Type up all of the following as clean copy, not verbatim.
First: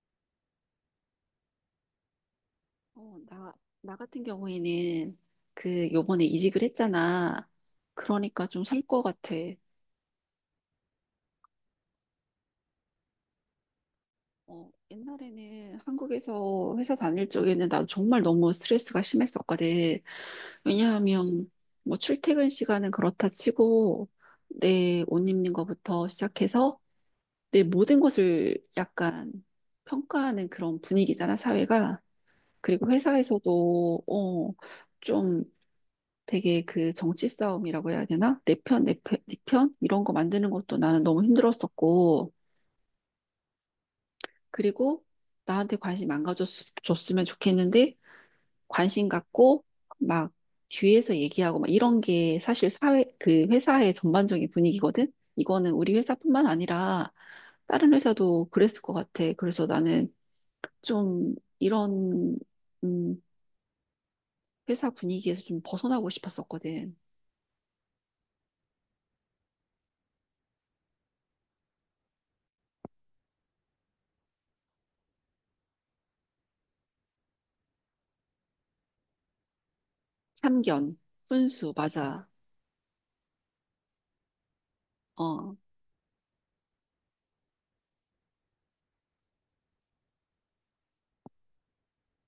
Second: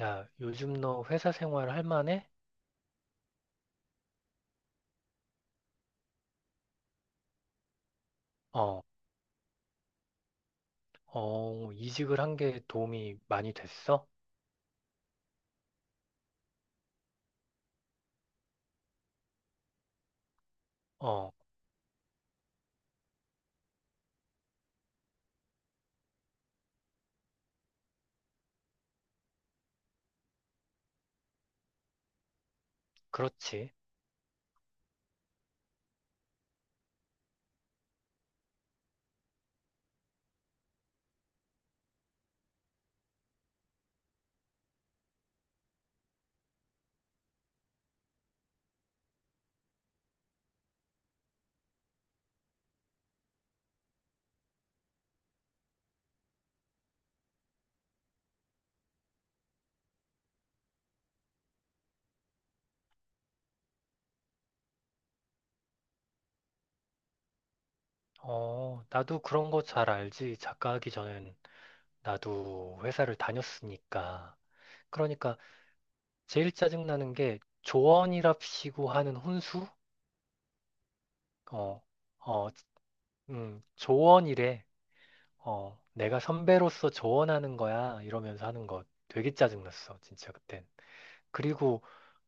야, 요즘 너 회사 생활 할 만해? 어, 나 같은 경우에는 그 요번에 이직을 했잖아. 그러니까 좀 살 어, 것 같아. 이직을 한 게 도움이 많이 됐어? 어, 옛날에는 한국에서 회사 다닐 적에는 나도 정말 너무 스트레스가 심했었거든. 어, 왜냐하면 뭐 출퇴근 시간은 그렇다 치고 내 옷 입는 거부터 시작해서 내 모든 것을 약간 평가하는 그런 분위기잖아, 사회가. 그리고 그렇지. 회사에서도 좀 되게 그 정치 싸움이라고 해야 되나? 내 편, 네 편? 이런 거 만드는 것도 나는 너무 힘들었었고, 그리고 나한테 관심 안 가졌으면 좋겠는데, 관심 갖고, 막 뒤에서 얘기하고, 막 이런 게 사실 사회, 그 회사의 전반적인 분위기거든? 이거는 우리 회사뿐만 아니라 다른 회사도 그랬을 것 같아. 그래서 나는 좀 이런, 음, 회사 분위기에서 좀 벗어나고 싶었었거든. 어, 나도 그런 거 잘 알지. 작가하기 전엔 나도 회사를 다녔으니까. 그러니까 제일 짜증나는 게 조언이랍시고 하는 혼수? 참견, 훈수, 어, 맞아. 어, 조언이래. 어. 어, 내가 선배로서 조언하는 거야. 이러면서 하는 거 되게 짜증났어. 진짜 그땐. 그리고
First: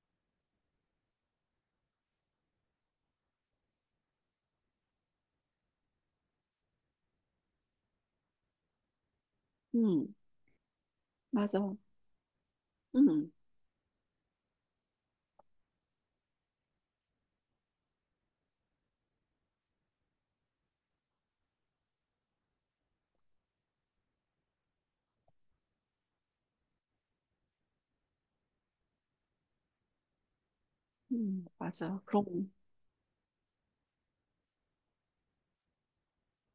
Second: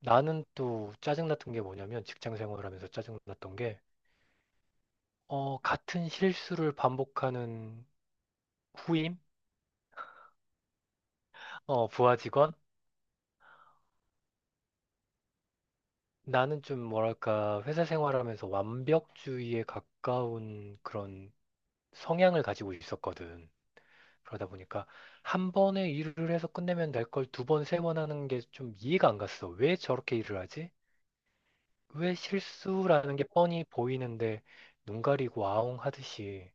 나는 또 짜증났던 게 뭐냐면 직장 생활하면서 짜증났던 게 같은 실수를 반복하는 후임, 음, 맞아. 어, 부하 직원. 음, 나는 좀 뭐랄까 회사 생활하면서 완벽주의에 가까운 그런 성향을 가지고 있었거든. 그러다 보니까 한 번에 일을 해서 끝내면 될 걸 두 번, 세 번 하는 게 좀 이해가 안 갔어. 왜 저렇게 일을 하지? 맞아. 왜 그럼, 실수라는 게 뻔히 보이는데 눈 가리고 아웅 하듯이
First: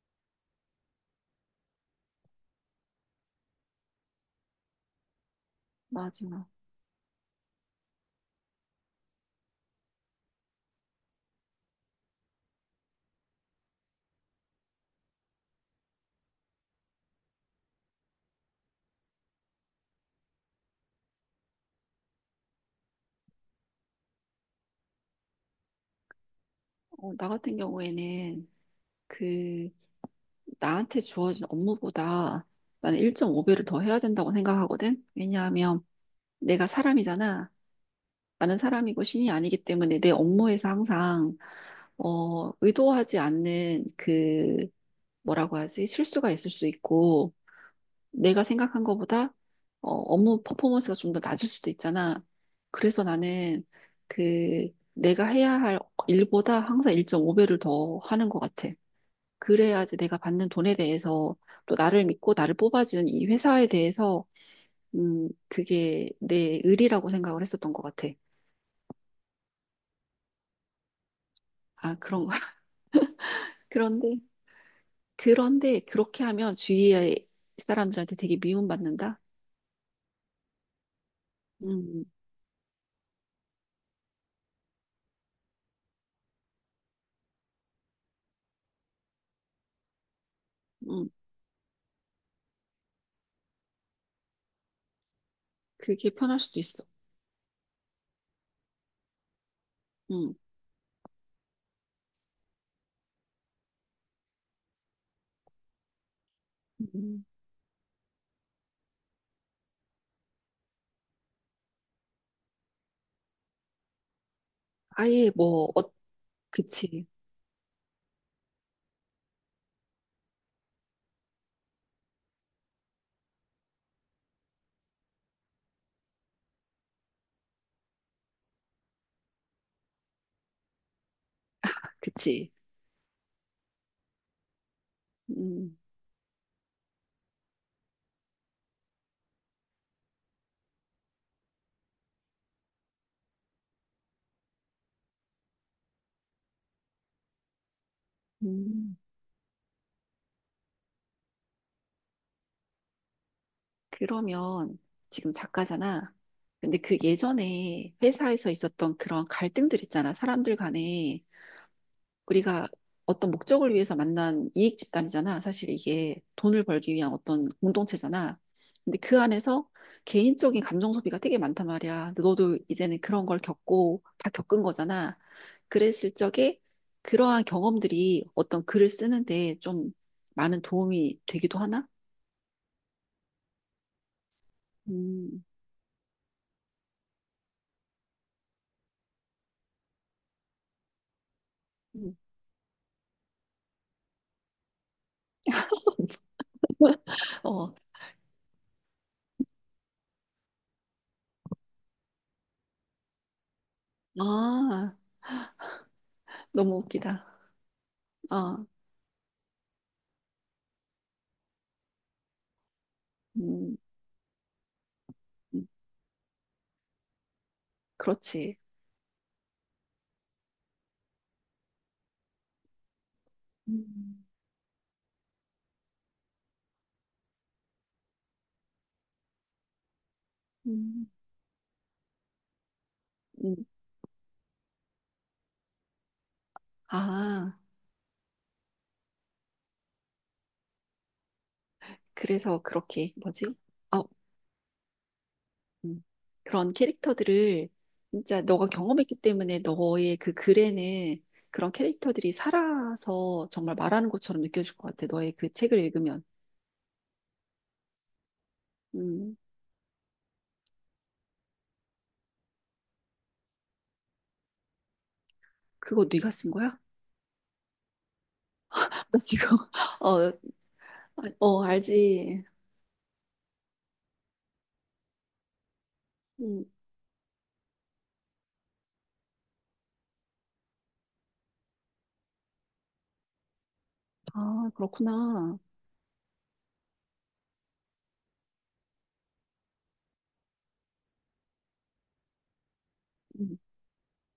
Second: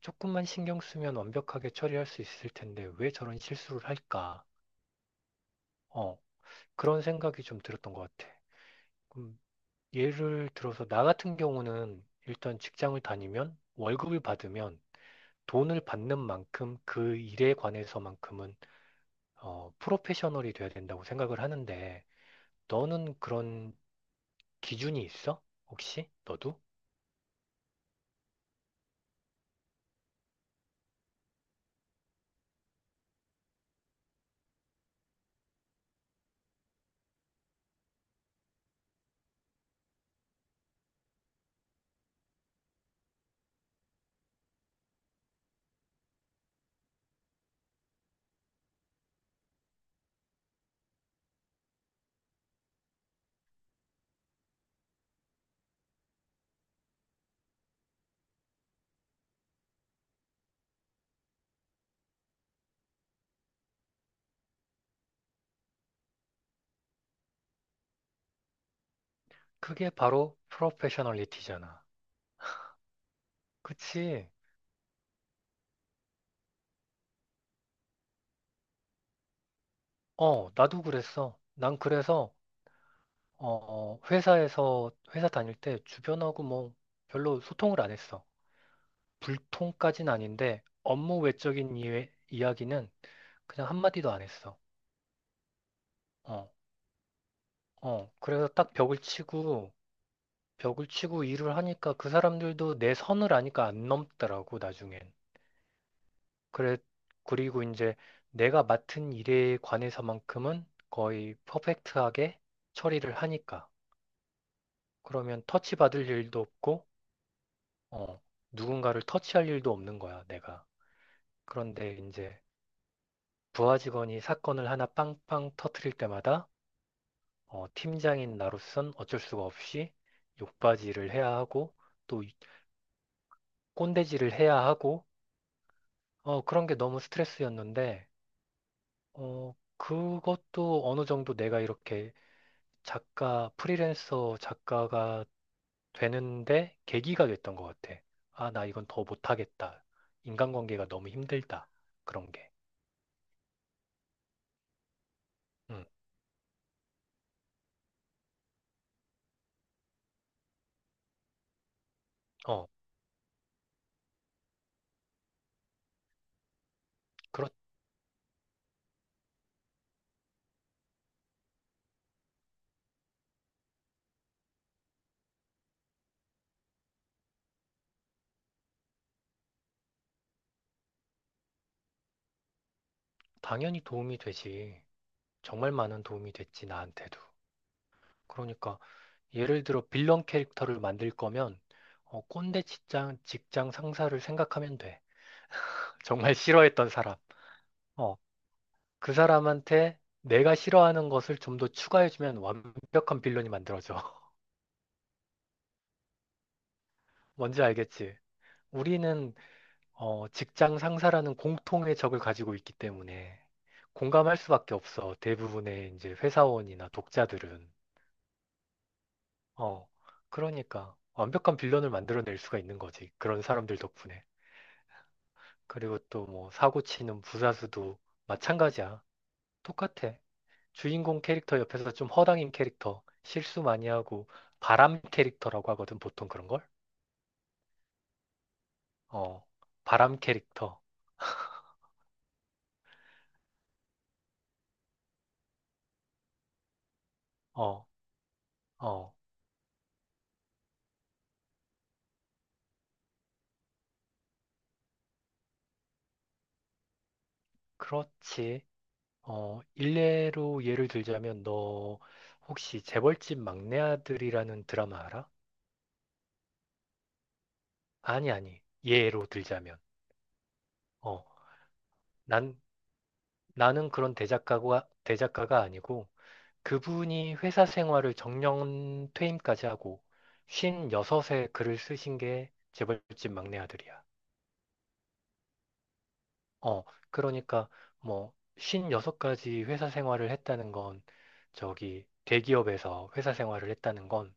조금만 신경 쓰면 완벽하게 처리할 수 있을 텐데 왜 저런 실수를 할까? 맞아. 어, 그런 생각이 좀 들었던 것 같아. 그럼 예를 들어서 나 같은 경우는 일단 직장을 다니면 월급을 받으면 돈을 받는 만큼 그 일에 관해서만큼은 프로페셔널이 돼야 된다고 생각을 하는데 너는 그런 기준이 있어? 혹시 너도? 어, 나 같은 경우에는 그, 나한테 주어진 업무보다 나는 1.5배를 더 해야 된다고 생각하거든? 왜냐하면 내가 사람이잖아. 나는 사람이고 신이 아니기 때문에 내 업무에서 항상, 의도하지 않는 뭐라고 하지? 실수가 있을 수 있고, 내가 생각한 것보다 업무 퍼포먼스가 좀 더 낮을 수도 있잖아. 그래서 나는 그 내가 해야 할 일보다 항상 1.5배를 더 하는 것 같아. 그래야지 내가 받는 돈에 대해서 또 나를 믿고 나를 뽑아준 이 회사에 대해서 그게 내 의리라고 생각을 했었던 것 같아. 그게 바로 프로페셔널리티잖아. 아, 그런 거야. 그런데 그치? 그런데 그렇게 하면 주위의 사람들한테 되게 미움받는다. 어, 나도 그랬어. 난 음, 그래서 어, 회사 다닐 때 주변하고 뭐 별로 소통을 안 했어. 불통까진 아닌데 음, 업무 외적인 이야기는 그냥 한마디도 안 했어. 그게 편할 어, 수도 있어. 어. 그래서 딱 벽을 치고, 음. 벽을 치고 일을 하니까 그 사람들도 내 선을 아니까 안 넘더라고, 나중엔. 그래, 음. 그리고 이제 내가 맡은 일에 관해서만큼은 거의 퍼펙트하게 처리를 하니까. 아예 그러면 뭐 터치 받을 일도 없고, 그치, 어, 누군가를 터치할 일도 없는 거야, 내가. 그런데 이제 부하 직원이 사건을 하나 빵빵 터트릴 때마다 팀장인 나로선 어쩔 수가 없이 욕받이를 해야 하고 또 그치. 꼰대질을 해야 하고 음, 어, 그런 게 너무 스트레스였는데 그것도 어느 정도 내가 이렇게 프리랜서 작가가 되는데 계기가 됐던 것 같아. 아, 나 이건 음. 더 못하겠다. 인간관계가 너무 힘들다. 그런 게. 그러면 지금 음, 작가잖아. 근데 그 예전에 회사에서 있었던 그런 갈등들 있잖아. 사람들 간에. 우리가 어. 어떤 목적을 위해서 만난 이익 집단이잖아. 사실 이게 돈을 벌기 위한 어떤 공동체잖아. 근데 그 안에서 개인적인 감정 소비가 되게 많단 말이야. 근데 너도 이제는 그런 걸 겪고 다 겪은 거잖아. 그랬을 적에 그러한 경험들이 어떤 글을 쓰는데 좀 많은 도움이 되기도 하나? 당연히 도움이 되지. 음. 정말 많은 도움이 됐지, 나한테도. 그러니까, 예를 들어, 빌런 캐릭터를 만들 거면, 음. 꼰대 직장 상사를 생각하면 돼. 정말 싫어했던 사람. 어, 어, 그 사람한테 내가 싫어하는 것을 좀 더 추가해주면 완벽한 빌런이 만들어져. 아, 너무 웃기다. 뭔지 알겠지? 아, 우리는, 직장 상사라는 공통의 적을 가지고 있기 때문에 음, 공감할 수밖에 없어. 음, 대부분의 이제 회사원이나 독자들은. 그렇지. 어, 그러니까 완벽한 빌런을 만들어낼 수가 있는 거지. 그런 사람들 덕분에. 음, 그리고 또 뭐 사고 치는 부사수도 마찬가지야. 똑같아. 음, 주인공 캐릭터 옆에서 좀 허당인 캐릭터, 음. 실수 많이 하고 바람 캐릭터라고 하거든, 보통 그런 걸. 아. 어, 바람 캐릭터. 그래서 그렇게 뭐지? 어, 음, 그런 캐릭터들을 어, 진짜 너가 어, 경험했기 때문에 너의 그 글에는 그런 캐릭터들이 살아서 정말 말하는 것처럼 느껴질 것 같아. 너의 그 책을 읽으면. 그렇지. 음, 어, 일례로 예를 들자면 너 혹시 재벌집 막내 아들이라는 드라마 알아? 그거 네가 쓴 거야? 아니, 아니. 나 예로 지금 들자면. 어, 어, 어, 알지. 난 나는 그런 대작가가 아니고 음, 그분이 회사 생활을 정년 퇴임까지 하고 56에 글을 쓰신 게 재벌집 막내 아들이야. 아, 그렇구나. 어, 그러니까 뭐 56까지 회사 생활을 했다는 건 저기 대기업에서 회사 음, 생활을 했다는 건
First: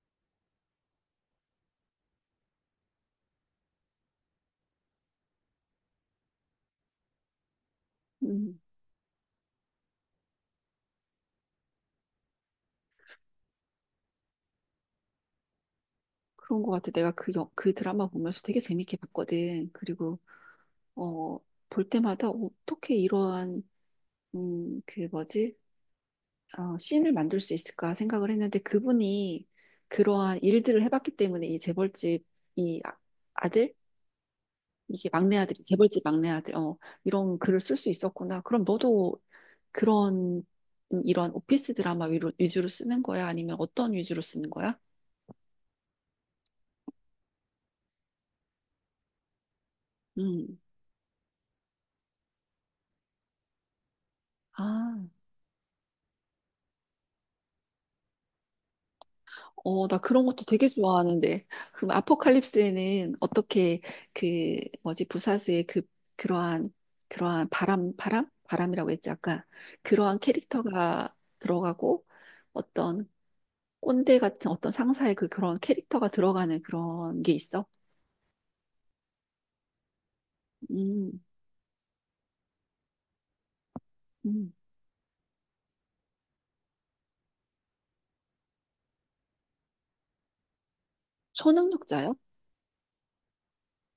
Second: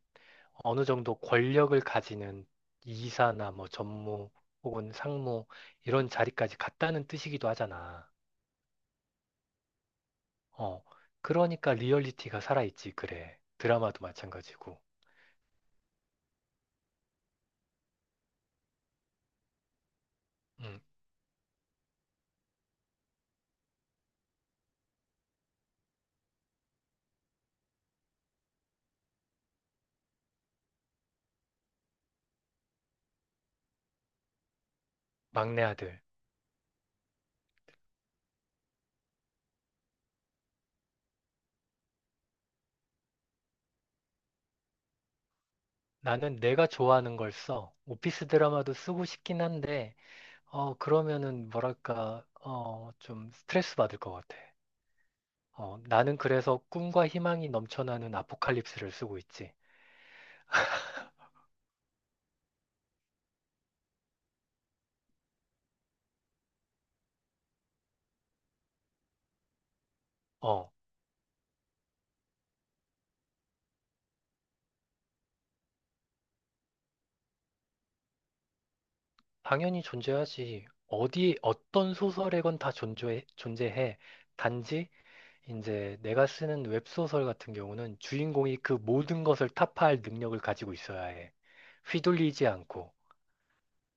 어느 정도 권력을 가지는 이사나 뭐 전무 혹은 상무 이런 자리까지 갔다는 뜻이기도 하잖아. 음, 어, 그러니까 리얼리티가 살아있지, 그래. 드라마도 마찬가지고. 그런 것 같아. 내가 그 드라마 보면서 되게 재밌게 봤거든. 그리고 음, 어, 볼 때마다 어떻게 이러한 그 뭐지? 씬을 만들 수 있을까 생각을 했는데 그분이 그러한 일들을 해봤기 때문에 이 재벌집 이 아- 아들 이게 막내 막내 아들이 아들. 재벌집 막내 아들 이런 글을 쓸 수 있었구나. 그럼 너도 그런 이런 오피스 드라마 위주로 쓰는 거야? 아니면 어떤 위주로 쓰는 거야? 나는 내가 좋아하는 걸 써. 오피스 드라마도 쓰고 싶긴 한데, 음. 그러면은 뭐랄까, 어, 좀 스트레스 받을 것 같아. 아. 나는 그래서 꿈과 희망이 넘쳐나는 아포칼립스를 쓰고 있지. 어, 나 그런 것도 되게 좋아하는데. 그럼 아포칼립스에는 어떻게 그 뭐지 부사수의 그러한 그러한 바람이라고 했지 아까 그러한 어, 캐릭터가 들어가고 어떤 꼰대 같은 어떤 상사의 그런 캐릭터가 들어가는 그런 게 있어? 당연히 존재하지. 음, 어디, 어떤 소설에건 다 존재해, 존재해. 음. 단지 이제 내가 쓰는 웹소설 같은 경우는 주인공이 그 모든 것을 타파할 능력을 가지고 있어야 해. 초능력자요? 휘둘리지 않고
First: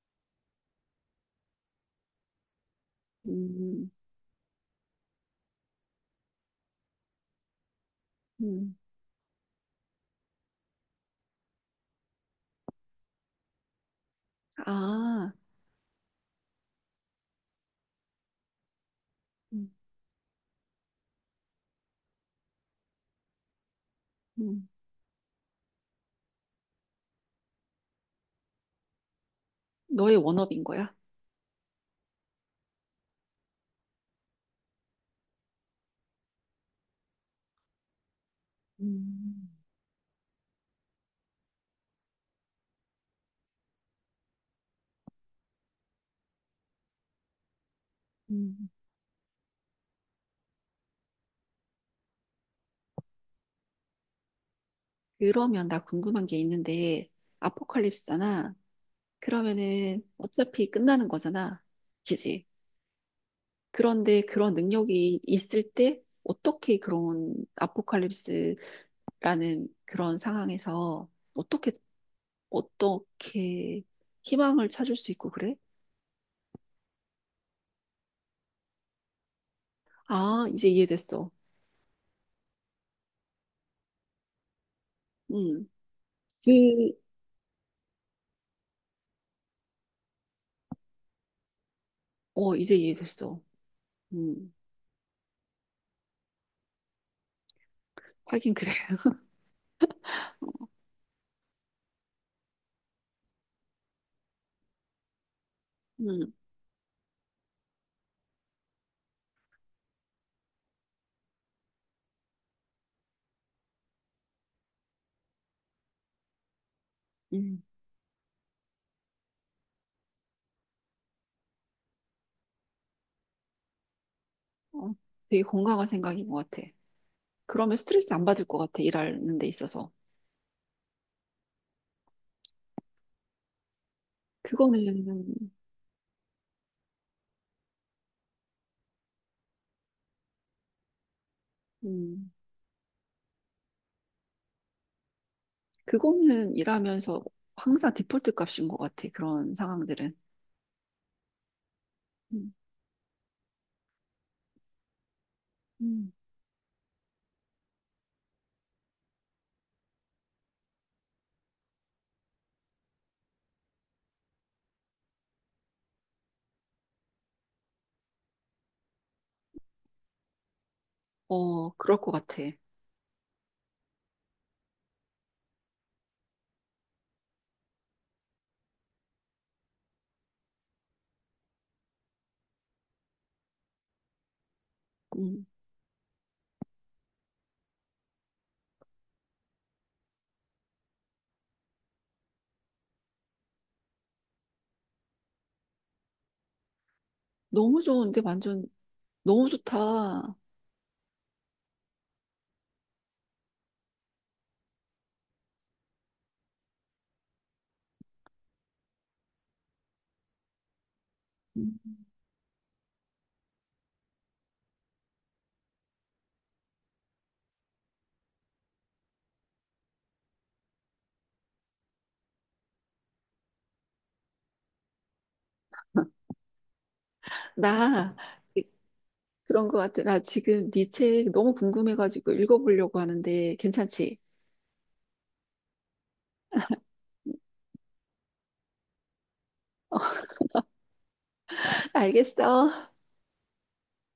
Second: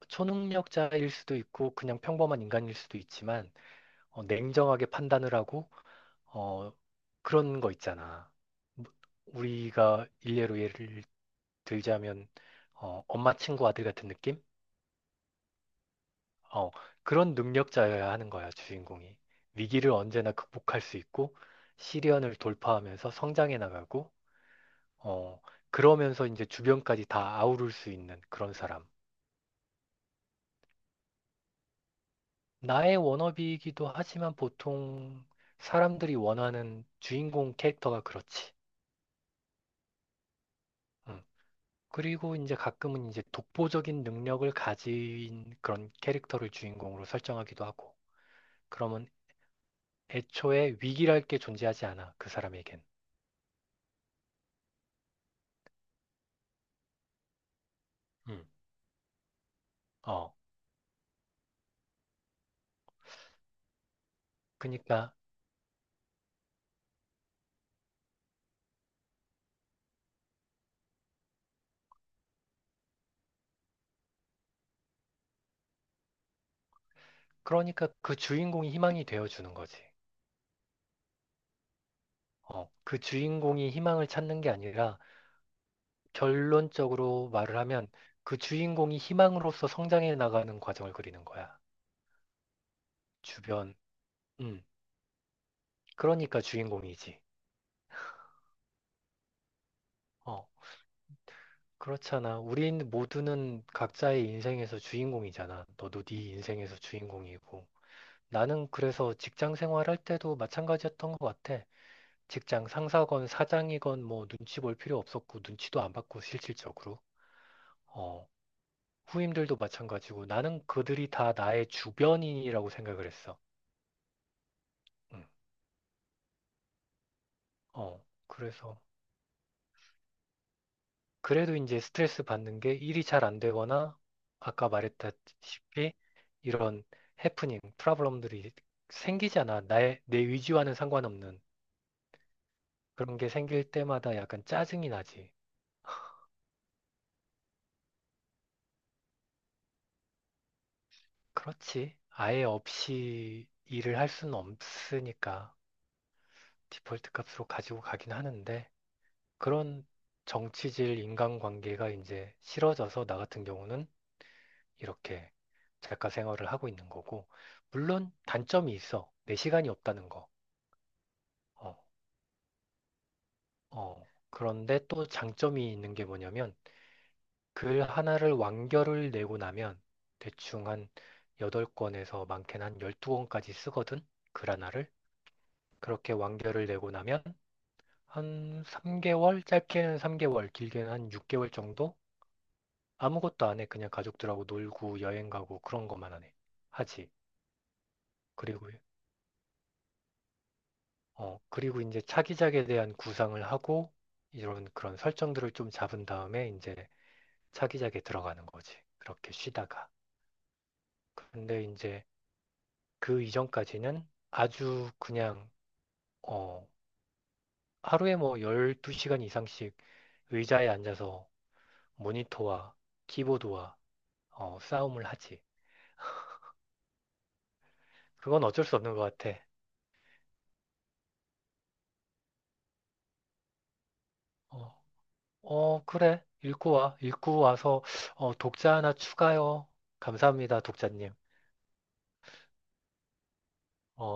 초능력자일 수도 있고 그냥 평범한 인간일 수도 있지만 음, 냉정하게 판단을 하고 어, 그런 거 있잖아. 음. 뭐, 우리가 일례로 예를 들자면 엄마 친구 아들 같은 느낌? 아, 어, 그런 능력자여야 하는 거야, 주인공이. 음, 위기를 언제나 극복할 수 있고 시련을 돌파하면서 성장해 나가고 음. 어, 그러면서 이제 주변까지 다 아우를 수 있는 그런 사람. 너의 워너비인 거야? 나의 워너비이기도 하지만 보통 사람들이 원하는 주인공 캐릭터가 그렇지. 음, 음. 그리고 이제 가끔은 이제 독보적인 능력을 가진 그런 캐릭터를 주인공으로 설정하기도 하고. 음. 그러면 애초에 위기랄 게 존재하지 않아, 그 사람에겐. 그러면 나 궁금한 게 있는데, 음. 아포칼립스잖아. 그러면은 어, 어차피 끝나는 거잖아. 그지? 그런데 그런 그러니까, 능력이 있을 때 어떻게 그런 아포칼립스라는 그런 상황에서 어떻게, 어떻게 희망을 찾을 수 있고 그래? 그러니까 그 주인공이 희망이 되어주는 거지. 아, 이제 이해됐어. 어, 그 주인공이 희망을 찾는 게 아니라 음, 그, 결론적으로 말을 하면 그 주인공이 희망으로서 성장해 나가는 과정을 그리는 거야. 이제 이해됐어. 주변. 음, 음. 그러니까 주인공이지. 하긴 그래. 어. 그렇잖아. 우린 모두는 각자의 인생에서 주인공이잖아. 너도 네 음, 인생에서 주인공이고. 나는 그래서 직장 생활할 때도 마찬가지였던 것 같아. 직장 상사건 사장이건 뭐 눈치 볼 필요 없었고 눈치도 안 받고 실질적으로. 음. 어. 후임들도 마찬가지고 나는 그들이 다 나의 주변인이라고 생각을 했어. 어, 음. 되게 건강한 생각인 것 같아. 그러면 어, 스트레스 안 받을 것 그래서 같아, 일하는 데 있어서. 그래도 이제 스트레스 받는 게 일이 잘 안 되거나 아까 그거는, 말했다시피 이런 해프닝, 프로블럼들이 생기잖아. 나의 내 의지와는 상관없는 음, 그런 게 생길 때마다 약간 짜증이 나지. 그거는 일하면서 항상 디폴트 값인 것 같아. 그런 상황들은. 그렇지. 아예 음, 없이 일을 할 수는 없으니까 음. 디폴트 값으로 가지고 가긴 하는데 그런 정치질 인간관계가 이제 싫어져서 나 같은 경우는 이렇게 작가 생활을 하고 있는 거고, 물론 단점이 있어. 내 시간이 없다는 거. 어, 어, 그럴 것 같아. 어. 그런데 또 장점이 있는 게 뭐냐면, 글 하나를 완결을 내고 나면 대충 한 8권에서 많게는 한 12권까지 쓰거든. 글 하나를. 음, 그렇게 완결을 내고 나면 한 3개월, 짧게는 3개월, 길게는 한 6개월 정도? 아무것도 안 해. 그냥 가족들하고 놀고 여행 가고 그런 것만 하네. 하지. 너무 좋은데, 완전, 그리고 너무 좋다. 어, 그리고 이제 차기작에 대한 구상을 하고 이런 그런 설정들을 좀 잡은 다음에 이제 차기작에 들어가는 거지. 그렇게 쉬다가. 근데 음. 이제 그 이전까지는 아주 그냥 어, 하루에 뭐 12시간 이상씩 의자에 앉아서 모니터와 키보드와 어, 싸움을 하지. 나, 그건 이- 어쩔 수 없는 것 같아. 그런 것 같아. 나 지금 네 책 너무 궁금해가지고 읽어보려고 하는데, 괜찮지? 어, 어, 그래. 읽고 와. 읽고 와서 어, 독자 하나 추가요. 감사합니다, 독자님. 알겠어. 어,